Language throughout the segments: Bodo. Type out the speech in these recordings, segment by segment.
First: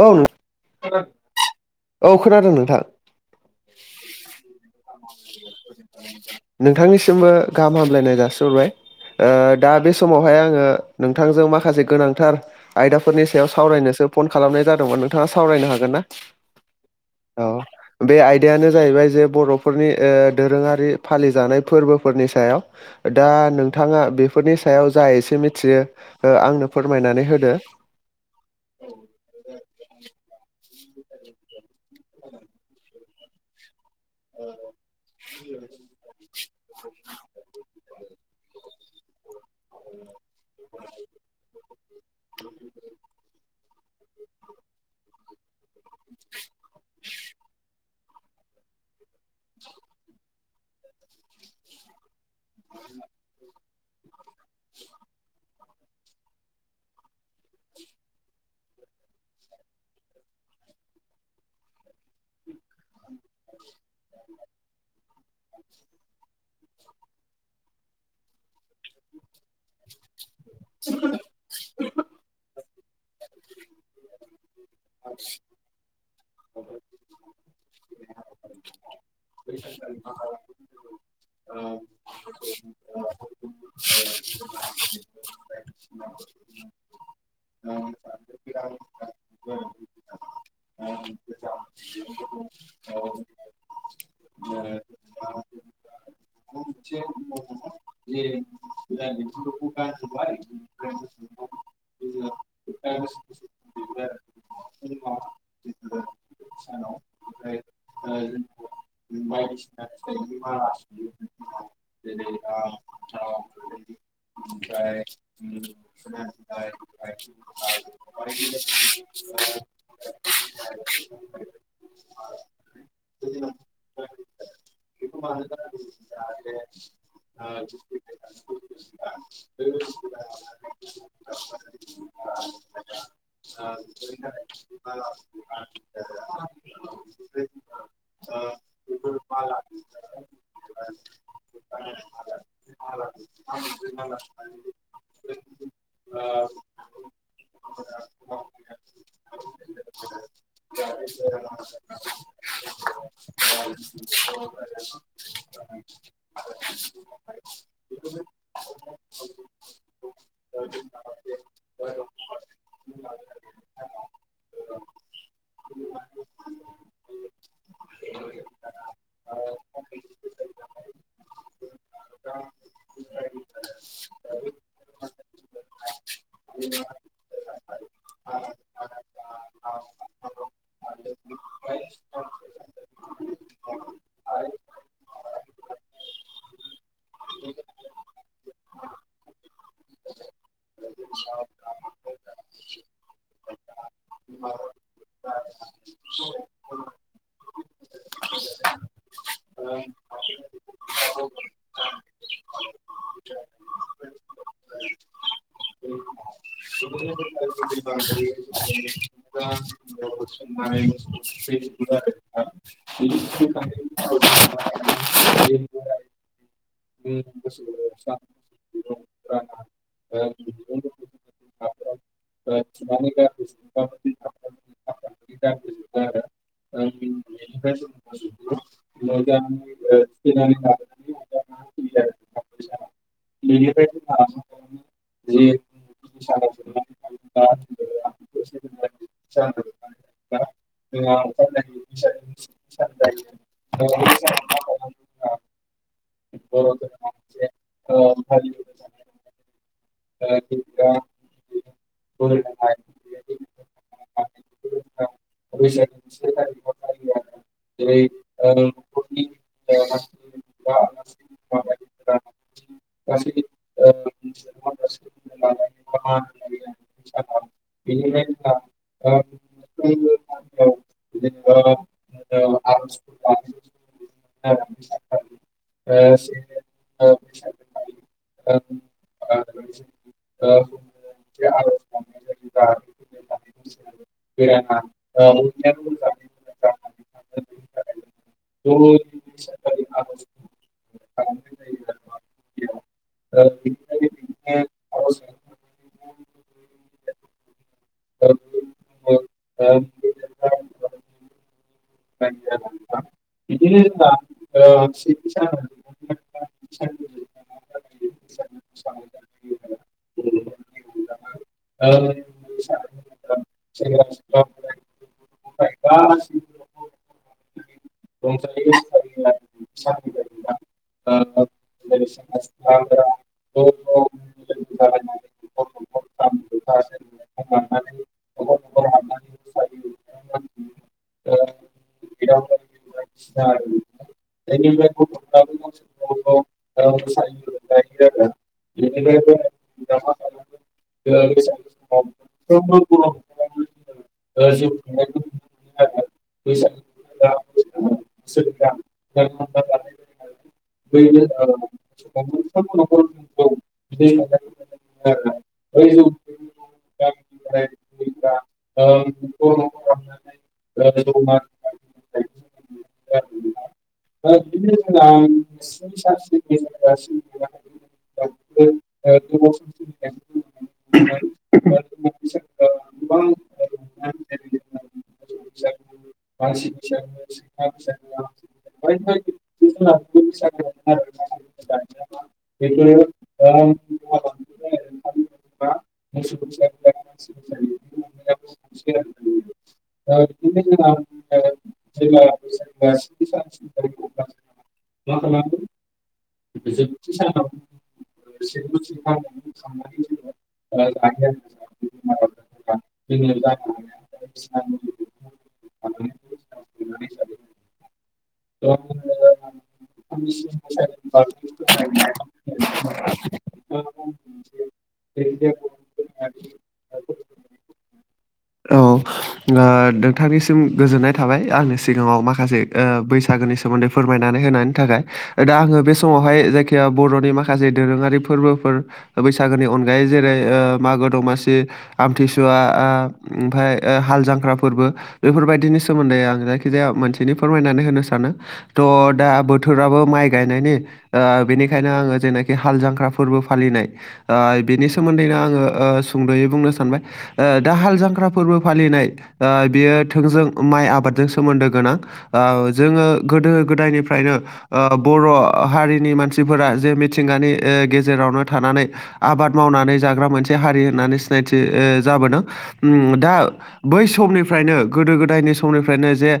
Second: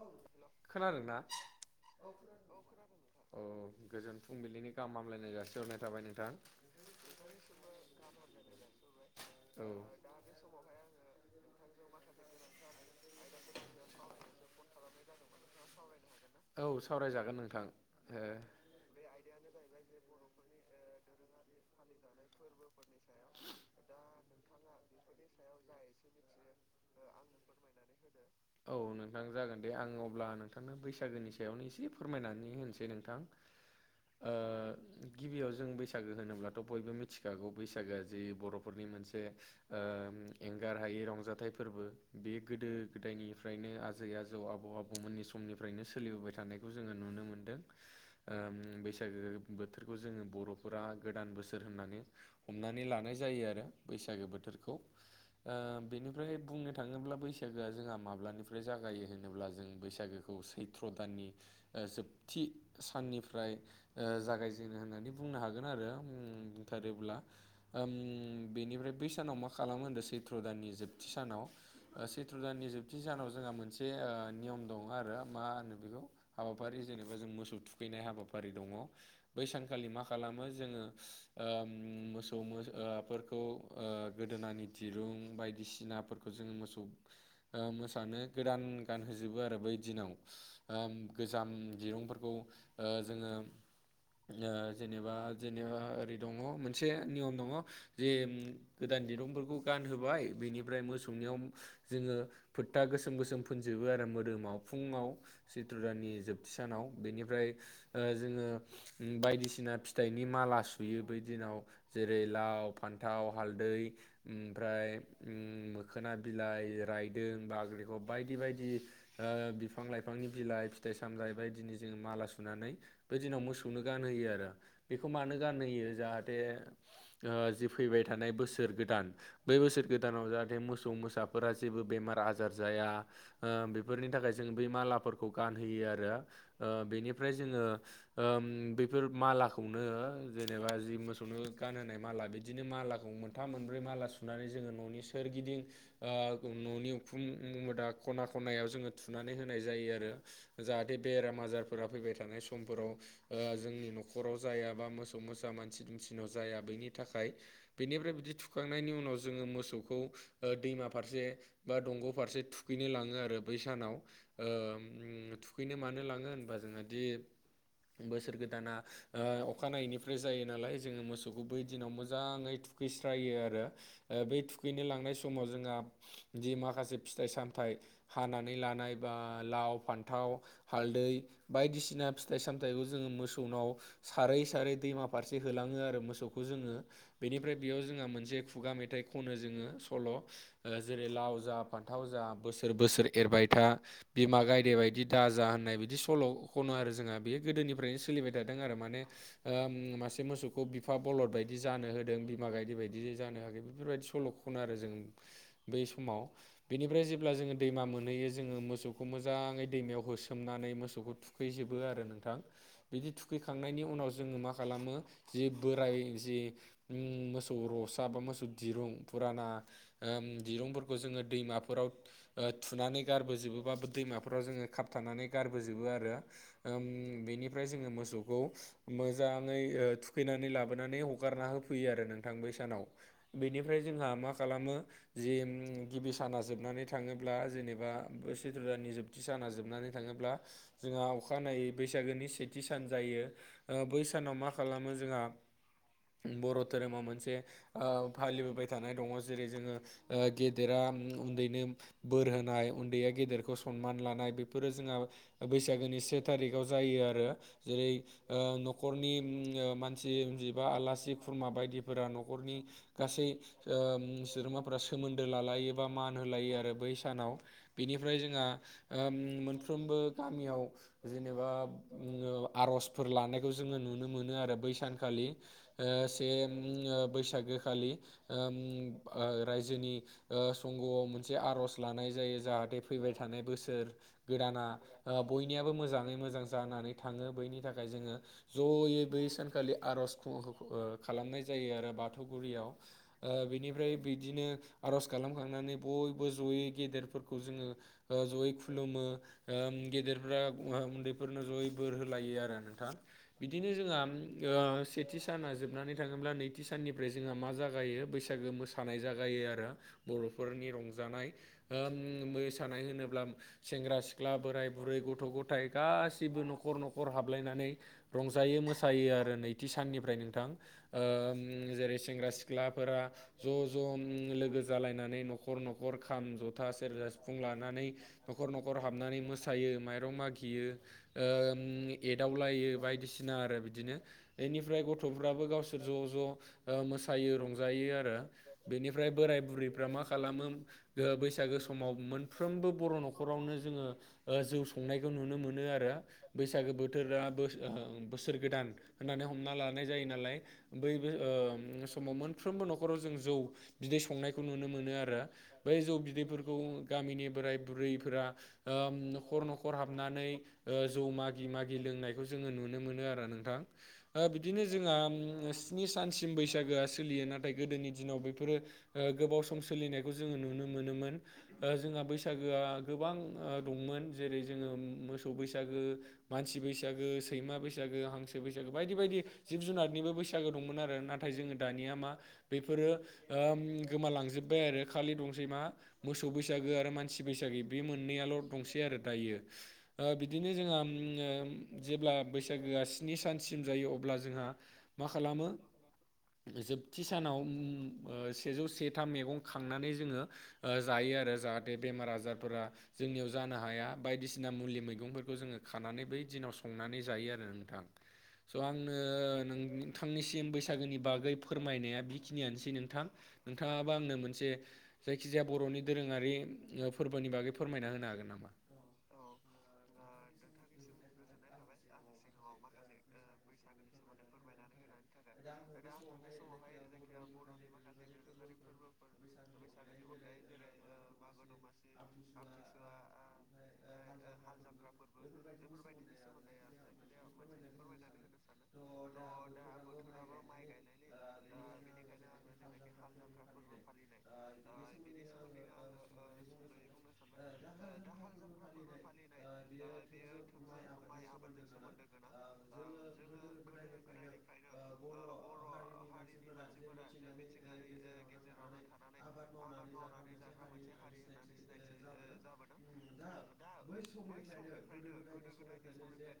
औ नोंथां खोनादों ना? औ खोनादों नोंथां। औ गोजोन फुंबिलिनि गाहाम हामलायनाय जासिहरनाय थाबाय नोंथां। नोंथांनिसिमबो गाहाम हामलायनाय जासिहरबाय ओ औ दा बे समाव आमफाय आङो नोंथांजों माखासे गोनांथार आयदाफोरनि सायाव सावरायनोसो फन खालामनाय जादोंमोन नोंथाङा सावरायनो हागोनना? औ सावरायजागोन नोंथां। आयदायानो जाहैबाय जे बर'फोरनि दोरोंआरि फालि जानाय फोरबोफोरनि सायाव। दा नोंथाङा बेफोरनि सायाव जा एसे मिथियो आंनो फोरमायनानै होदो। औ नोंथां जागोन दे आं अब्ला नोंथांनो बैसागोनि सायावनो एसे फोरमायनानै होनोसै नोंथां ओ गिबियाव जों बै बैसागो होनोब्लाथ' बयबो मिथिखागौ बैसागोआ जि बर'फोरनि मोनसे ओ एंगार हायै रंजाथाइ फोरबो बे गोदो निफ्रायनो आजै आजौ आबौ आबौमोननि समनिफ्रायनो सोलिबोबाय थानायखौ जोङो नुनो मोनदों बैसागो बोथोरखौ जोङो बर'फोरा गोदान बोसोर होननानै हमनानै लानाय जायो आरो बैसागो बोथोरखौ ओ बेनिफ्राय बुंनो थाङोब्ला बैसागो बैसागोआ जोंहा माब्लानिफ्राय जागायो होनोब्ला जों बैसागोखौ सैथ्र' दाननि जोबथि साननिफ्राय ओ जागायजेनो होननानै बुंनो हागोन आरो बुंथारोब्ला ओम बेनिफ्राय बै सानाव मा खालामो होनदों सै सैथ्र' दाननि जोबथि सानाव सैत्र' दाननि जोबथि सानाव जोंहा मोनसे नियम दङ आरो मा होनो बेखौ हाबाफारि जेनेबा जों मोसौ थुखैनाय हाबाफारि दङ बैसानखालि मा खालामो जोङो मोसौ फोरखौ ओ गोदोनानि दिरुं बायदिसिनाफोरखौ जोङो मोसौ मोसानो गोदान गान हो जोबो आरो बै दिनाव ओ गोजाम दिरुंफोरखौ ओ जोङो जेनेबा जेनेबा ओरै दङ मोनसे नियम दङ जे गोदान दिरुंफोरखौ गानहोबाय बेनिफ्राय मोसौनियाव जोङो फोथा गोसोम गोसोम फोनजोबो आरो मोदोमाव फुङाव चित्र दाननि जोबथि सानाव बेनिफ्राय ओ जोङो बायदिसिना फिथाइनि माला सुयो बै दिनाव जेरै लाव फान्थाव हालदै ओमफ्राय मोखोना बिलाय रायदों बांख्रिखब बायदि बायदि बिफां लाइफांनि बिलाइ फिथाइ सामथाइ बायदिनि जोङो माला सुनानै बे दिनाव मोसौनो गानहोयो आरो बेखौ मानो गानहोयो जाहाथे जि फैबाय थानाय बोसोर गोदान बै बोसोर गोदानाव जाहाथे मोसौ मोसा फोरा जेबो बेमार आजार जाया बेफोरनि थाखाय जों बै मालाफोरखौ गानहोयो आरो बेनिफ्राय जोङो बेफोर मालाखौनो जेनेबा जि मोसौनो गानहोनाय माला बिदिनो माला मोनथाम मोनब्रै माला सुनानै जोङो न'नि सोरगिदिं न'नि उखुं मुदा खना खनायाव जोङो थुनानै होनाय जायो आरो जाहाथे बेराम आजारफोरा फैबाय थानाय समफोराव जोंनि न'खराव जाया बा मोसौ मोसा मानसि दुमसिनाव जाया बैनि थाखाय बेनिफ्राय बिदि थुखांनायनि उनाव जोङो मोसौखौ दैमा फारसे बा दंग' फारसे थुखैनो लाङो आरो बै सानाव ओ थुखैनो मानो लाङो होनबा जोङो दि बोसोर गोदाना अखानायैनिफ्राय जायो नालाय जोङो मोसौखौ बै दिनाव मोजाङै थुखैस्रायो आरो बै थुखैनो लांनाय समाव जोंहा जि माखासे फिथाइ सामथाइ हानानै लानाय बा लाव फान्थाव हालदै बायदिसिना फिथाइ सामथायाइखौ जोङो मोसौनाव सारै सारै दैमा फारसे होलाङो आरो मोसौखौ जोङो बेनिफ्राय बेयाव जोंहा मोनसे खुगा मेथाइ खनो जोङो सल'। जेरै लाव जा फान्थाव जा बोसोर बोसोर एरबाय था। बिमा गायदे बायदि दाजा होननाय बिदि सल' खनो आरो जोंहा बे गोदोनिफ्रायनो सोलिबाय थादों आरो माने। ओ मासे मोसौखौ बिफा बलद बायदि जानो होदों बिमा गायदि बायदि जानो होआखै बेफोरबायदि सल'खौ खनो आरो जोङो। बै समाव बेनिफ्राय जेब्ला जोङो दैमा मोनहैयो जोङो मोसौखौ मोजाङै दैमायाव होसो सनानै मोसौखौ थुखैजोबो आरो नोंथां बिदि थुखैखांनायनि उनाव जों जोङो मा खालामो जि बोराय जे मोसौ रसा बा मोसौ दिरुं फुराना ओम दिरुंफोरखौ जोङो दैमाफोराव। ओ थुनानै गारबोजोबो बा दैमाफोराव खाबथानानै गारबोजोबो आरो। उम बेनिफ्राय जोङो मोसौखौ मोजाङै ओ थुखैनानै लाबोनानै हगारना होफैयो आरो नों थां बै सानाव बेनिफ्राय जोंहा मा खालामो। जि गिबि साना जोबनानै थाङोब्ला जेनेबा सैत्र दाननि जोब साना जोबनानै थाङोब्ला जोंहा अखानायै बैसागोनि सेथि सान जायो ओ बै सानाव मा खालामो जोंहा बर' धोरोमा मोनसे ओ फालिबोबाय थानाय दङ जेरै जोङो ओ गेदेरा उन्दैनो बोर होनाय उन्दैया गेदेरखौ सनमान लानाय बेफोरो जोंहा बैसागोनि से थारिखआव जायो आरो जेरै‌ ओ न'खरनि उम मानसिजिबा आलासि खुरमा बायदिफोरा न'खरनि गासै ओ ओम सोद्रोमाफोरा सोमोन्दो लालायो बा मान होलायो आरो बै सानाव। बेनिफ्राय जोंहा ओ मोनफ्रोमबो गामियाव जेनेबा ओम आर'जफोर लानायखौ जोङो नुनो मोनो आरो बै सानखालि। से ओ बैसागो खालि उम रायजो जोंनि ओ संग'आव मोनसे आर'ज लानाय जायो जाहाथे फैबाय थानाय बोसोर गोदाना ओ बयनियाबो मोजाङै मोजां जानानै थाङो बैनि थाखाय जोङो जयै बै सानखालि आर'ज खालामनाय जायो आरो बाथौ गुदियाव। ओं बिनिफ्राय बिदिनो आर'ज खालामखांनानै बयबो जयै गेदेरफोरखौ जोङो जयै खुलुमो। ओ गेदेरफ्रा उन्दैफोरनो जयै बोर होलायो आरो नोंथां। बिदिनो जोंहा उम ओ सेथि साना जोबनानै थाङोब्ला नै नैथि साननिफ्राय जोंहा मा जागायो बैसागो मोसानाय जागायो‌ आरो। बर'फोरनि रंजानाय ओम मोसानाय होनोब्ला सेंग्रा सिख्ला बोराय बुरै गथ' गथाय गासिबो न'खर न'खर नखर हाबलायनानै रंजायो मोसायो आरो नैथि साननिफ्राय नोंथां। उम जेरै सेंग्रा सिख्लाफोरा ज' ज' लोगो। लोगो जालायनानै न'खर न'खर खाम जथा सेरजा सिफुं लानानै न'खर न'खर हाबनानै मोसायो माइरं मागियो ओ एदावलायो बायदि‌ बायदिसिना आरो बिदिनो बेनिफ्राय गथ'फ्राबो गावसोर ज' ज'। ओ मोसायो रंजायो आरो बेनिफ्राय बोराय बुरैफ्रा मा खालामो बैसागो समाव मोनफ्रोमबो बर' न'खरावनो जोङो जौ संनायखौ नुनो मोनो आरो। बैसागो बोथोरा बोसोर गोदान होननानै हमना लानाय जायो नालाय। बै समाव मोनफ्रोमबो न'खराव जों जौ बिदै संनायखौ नुनो मोनो आरो। बै जौ बिदैफोरखौ गामिनि बोराय बुरैफोरा न'खर न'खर हाबनानै जौ मागि मागि लोंनायखौ जोङो नुनो मोनो आरो नोंथां। बिदिनो जोंहा स्नि सानसिम बैसागोआ सोलियो नाथाय गोदोनि दिनाव बेफोरो गोबाव सम सोलिनायखौ जोङो नुनो मोनोमोन। जोंहा बैसागोआ गोबां दंमोन जेरै जोङो मोसौ बैसागो मानसि बैसागो सैमा बैसागो, हांसो बैसागो बायदि बायदि जिब जुनारनिबो बैसागो दंमोन आरो नाथाय जोङो दानिया मा बेफोरो गोमालांजोबबाय आरो खालि दंसै मा मोसौ बैसागो आरो मान सि बैसागि बे मोननैयाल' दंसै आरो दायो बिदिनो जोंहा जेब्ला बैसागोआ स्नि सानसिम जायो अब्ला जोंहा मा खालामो जोबथि सानाव सेजौ सेथाम मैगं खांनानै जोङो जायो आरो जाहाथे बेमार आजारफोरा जोंनियाव जानो हाया बायदिसिना मुलि मैगंफोरखौ जोङो खानानै बै दिनाव संनानै जायो आरो नोंथां। स' आंनो नोंथांनिसिम बैसाग सागोनि बागै फोरमायनाया बेखिनियानोसै नोंथां नोंथाङाबो आंनो मोनसे जायखिजाया बर'नि दोरोङारि फोरबोनि बागै फोरमायना होनो हागोन नामा? औ। नोंथांनिसिम गोजोननाय थाबाय आंनि सिगाङाव माखासे बैसागोनि सोमोन्दै फोरमायनानै होनायनि थाखाय। दा आङो बे समावहाय जायखिजाया बर'नि माखासे दोरोङारि फोरबोफोर बैसागोनि अनगायै जेरै मागो दमासि आमथिसुवा ओमफाय हालजांख्रा फोरबो बेफोरबायदिनि सोमोन्दै आं जायखि जाया मोनसेनि फोरमायनानै होनो सानो। थ' दा बोथोराबो माइ गायनायनि बेनिखायनो आङो जेनाखि हाल जांख्रा फोरबो फालिनाय बेनि सोमोन्दैनो आङो सुंद'यै बुंनो सानबाय। दा हाल जांख्रा फोरबो फालिनाय बेयो थोंजों माइ आबादजों सोमोन्दो गोनां। जोङो गोदो गोदायनिफ्रायनो बर' हारिनि मानसिफोरा जे मिथिंगानि गेजेरावनो थानानै आबाद मावनानै जाग्रा मोनसे हारि होननानै सिनायथि जाबोदों। दा बै समनिफ्रायनो गोदायनि समनिफ्रायनो जे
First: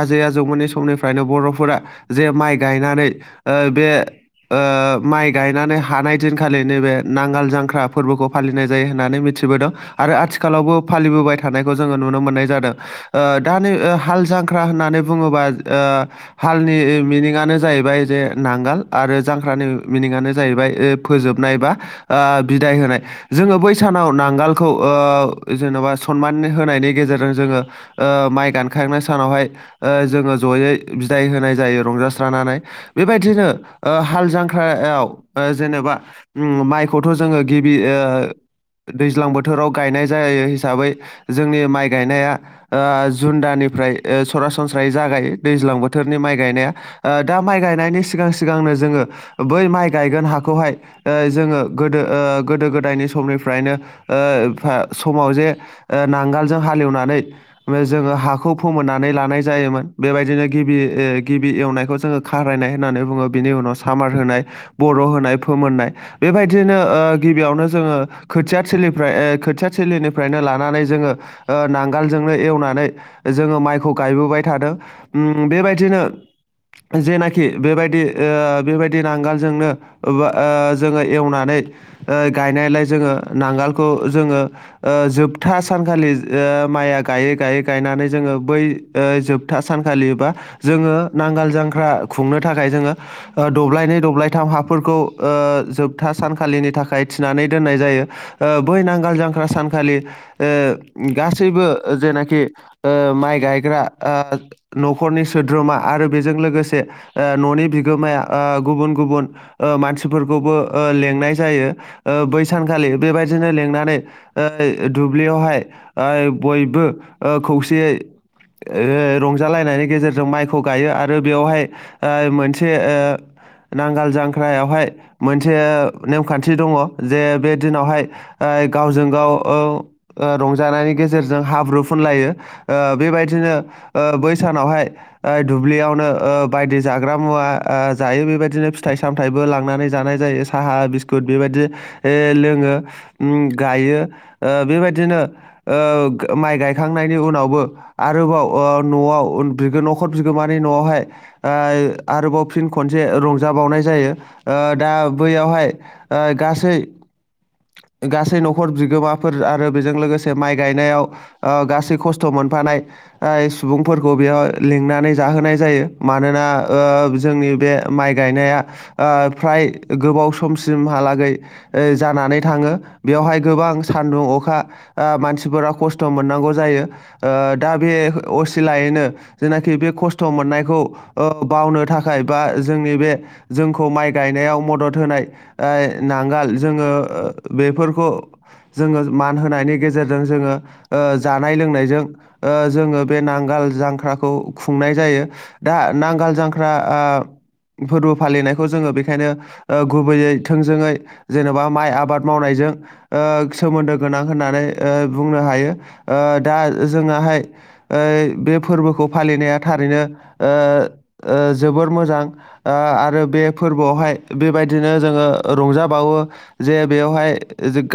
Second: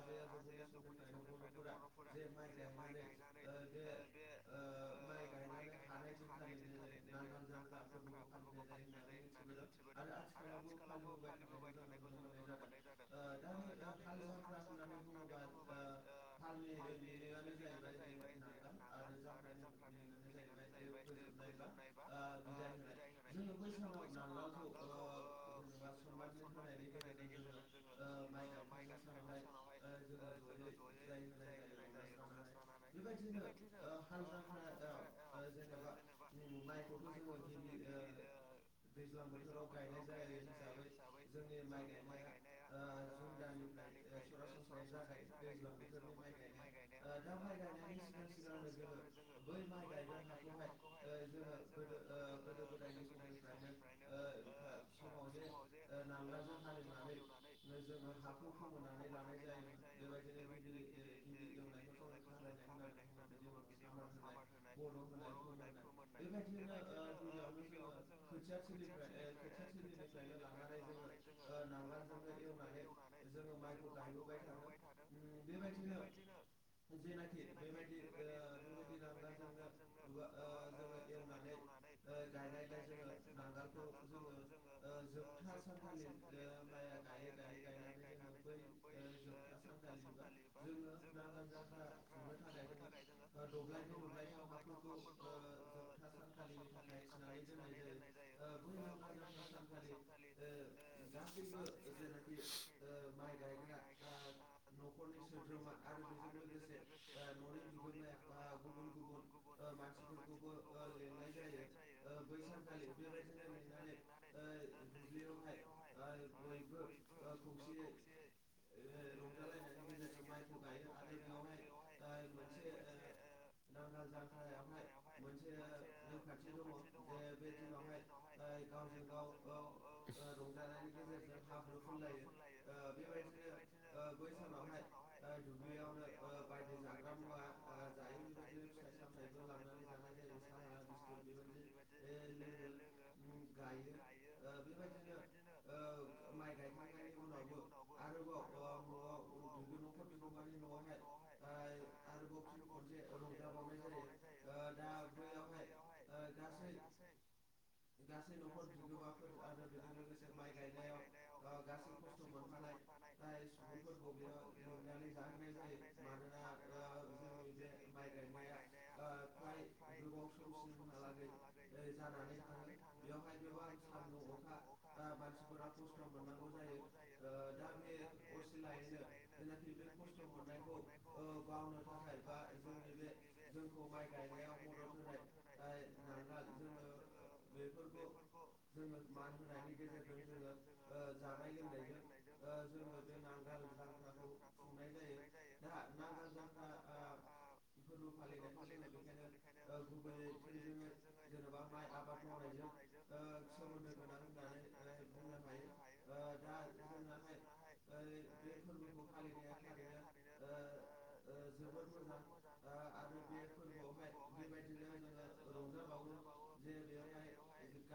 आजै आजौमोननि समनिफ्रायनो फ्रायनो बर'फोरा जे माइ गायनानै बे माइ गायनानै हानाय दिनखालि नैबे नांगोल जांख्रा फोरबोखौ फालिनाय जायो होन्नानै मिथिबोदों आरो आथिखालावबो फालिबोबाय थानायखौ जोङो नुनो मोननाय जादों दा नै हाल जांख्रा होननानै बुङोबा हालनि मिनिङानो जाहैबाय जे नांगोल आरो जांख्रानि मिनिङानो जाहैबाय फोजोबनाय बा बिदाय होनाय जोङो बै सानाव नांगोलखौ जेन'बा सनमान होनायनि गेजेरजों जोङो माइ गानखांनाय सानावहाय जोङो जयै बिदाय होनाय जायो रंजास्रानानै। बेबायदिनो हाल जांख्रायाव जेनेबा माइखौथ' जोङो गिबि दैज्लां बोथोराव गायनाय जायो हिसाबै जोंनि माइ गायनाया जुन दानिफ्राय सरासनस्रायै जागायो दैज्लां बोथोरनि माइ गायनाया। दा माइ गायनायनि सिगां सिगांनो जोङो बै माइ गायगोन हाखौहाय। जोङो गोदो गोदो गोदायनि समनिफ्रायनो समाव जे। नांगालजों हाल एलेवनानै। जोङो हाखौ फोमोननानै लानाय जायोमोन बेबायदिनो गिबि गिबि एवनायखौ जोङो। खारायनाय होननानै बुङो बिनि उनाव सामार होनाय। बर' होनाय फोमोननाय बेबायदिनो ओ गिबियावनो जोङो। खोथिया थोलिफ्राय ओ खोथिया थोलिनिफ्रायनो लां जोङो ओ नांगालजोंनो एवनानै जोङो माइखौ गायबोबाय थादों। ओम बेबादिनो जेनाखि बेबायदि ओ बेबादि नांगोलजोंनो। वो ओ जोङो एवनानै। ओ गायनायलाय जोङो नांगालखौ जोङो ओ जोब। था सानखालि ओ माइया गायै गायै गायनानै जोङो बै ओ जोबथा सानखालि बा। जोङो नांगाल जांख्रा खुंनो थाखाय जोङो। ओ दब्लायनै दब्लायथाम हाफोरखौ ओ जोबथा सानखालिनि थाखाय थिनानै दोननाय जायो। ओ बै नांगाल जांख्रा सानखालि। ओ गासैबो जेनाखि ओ माइ गायग्रा आ। न'खरनि सोद्रोमा आरो बेजों लोगोसे ओ न'नि बिगोमाया ओ गुबुन गुबुन। ओ मानसिफोरखौबो ओ लेंंनाय जायो ओ बैसानखालि बेबायदिनो लेंंनानै। ओ दुब्लियावहाय ओ बयबो ओ खौसेयै। ओ रंजालायनायनि गेजेरजों माइखौ गायो आरो बेवहाय। ओ मोनसे ओ। नांगाल जांख्रायावहाय मोनसे नेमखान्थि दङो जे बे दिनावहाय। ओइ गावजों गाव औ ओ रंजानायनि गेजेरजों हाबु। हाब्रुफुनलायो ओ बेबायदिनो ओ बै सानावहाय। ओइ दुब्लियावनो ओ बायदि जाग्रा मुवा ओ जायो बेबायदिनो फिथाइ सामथायाइबो लांनानै जानाय जायो। साहा बिस्कुट बेबायदि लोङो उम गायो ओ बेबायदिनो। ओ माइ गायखांनायनि उनावबो। आरोबाव ओ न'आव बि न'खर बिगोमानि न'आवहाय। ओइ आरोबाव फिन खनसे रंजाबावनाय जायो ओ दा बैयावहाय। ओइ गासै गासै न'खर बिगोमा। फोर आरो बेजों लोगोसे माइ गायनायाव ओ गासै खस्थ' मोनफानाय। ओइ सुबुंफोरखौ बेयाव लिंनानै जाहोनाय जायो मानोना ओ जोंनि बे। माइ गायनाया ओ फ्राय गोबाव समसिमहालागै। ओ जानानै थाङो बेवहाय गोबां। सान्दुं अखा ओ मानसिफोरा खस्थ' मोननांगौ जायो। ओ दा बे असिलायैनो। जेनाखि बे खस्थ' मोननायखौ ओ बावनो थाखाय बा जोंनि बे। जोंखौ माइ गायनायाव मदद होनाय। ओइ नांगोल जोङो बेफोरखौ। जोङो मान होनायनि गेजेरजों जोङो ओ जानाय लोंनायजों। ओ जोङो बे नांगाल जांख्राखौ खुंनाय जायो। दा नांगाल जांख्रा आ फोरबो फालिनायखौ जोङो बेखायनो। ओ गुबैयै थोंजोङै जेनेबा माइ आबाद मावनायजों ओ। सोमोन्दो गोनां होननानै ओ बुंनो हायो ओ दा जोङाहाय। ओइ बे फोरबोखौ फालिनाया थारैनो ओ ओ जोबोर मोजां। ओ आरो बे फोरबोआवहाय बेबायदिनो जोङो रंजाबावो। जे बेवहाय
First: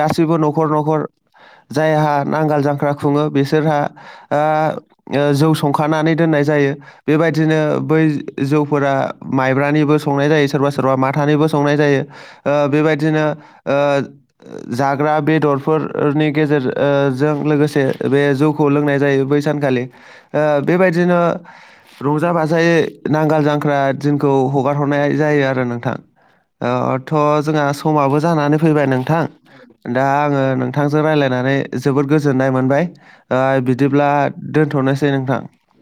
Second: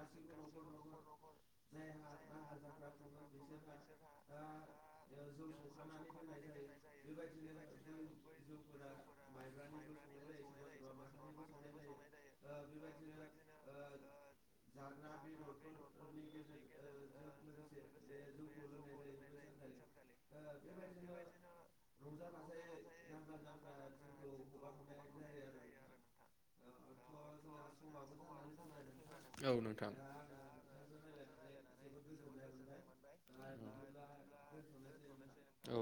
गासैबो न'खर न'खर। जायहा नांगोल जांख्रा खुङो बिसोरहा। ओ जौ संखानानै दोननाय जायो बेबायदिनो बै। जौफोरा माइब्रानिबो संनाय जायो सोरबा सोरबा माथानिबो संनाय जायो। ओ बेबायदिनो ओ जाग्रा बेदरफोरनि गेजेर ओ जों लोगोसे बे जौखौ लोंनाय जायो बै सानखालि ओ बेबायदिनो। रंजा बाजायै नांगाल जांख्रा दिनखौ हगार हरनाय जायो आरो नोंथां। ओ थ' जोंहा समाबो जानानै फैबाय नोंथां औ नोंथां दा आङो नोंथांजों रायज्लायनानै जोबोद गोजोननाय मोनबाय। ओइ बिदिब्ला दोनथ'नोसै नोंथां। औ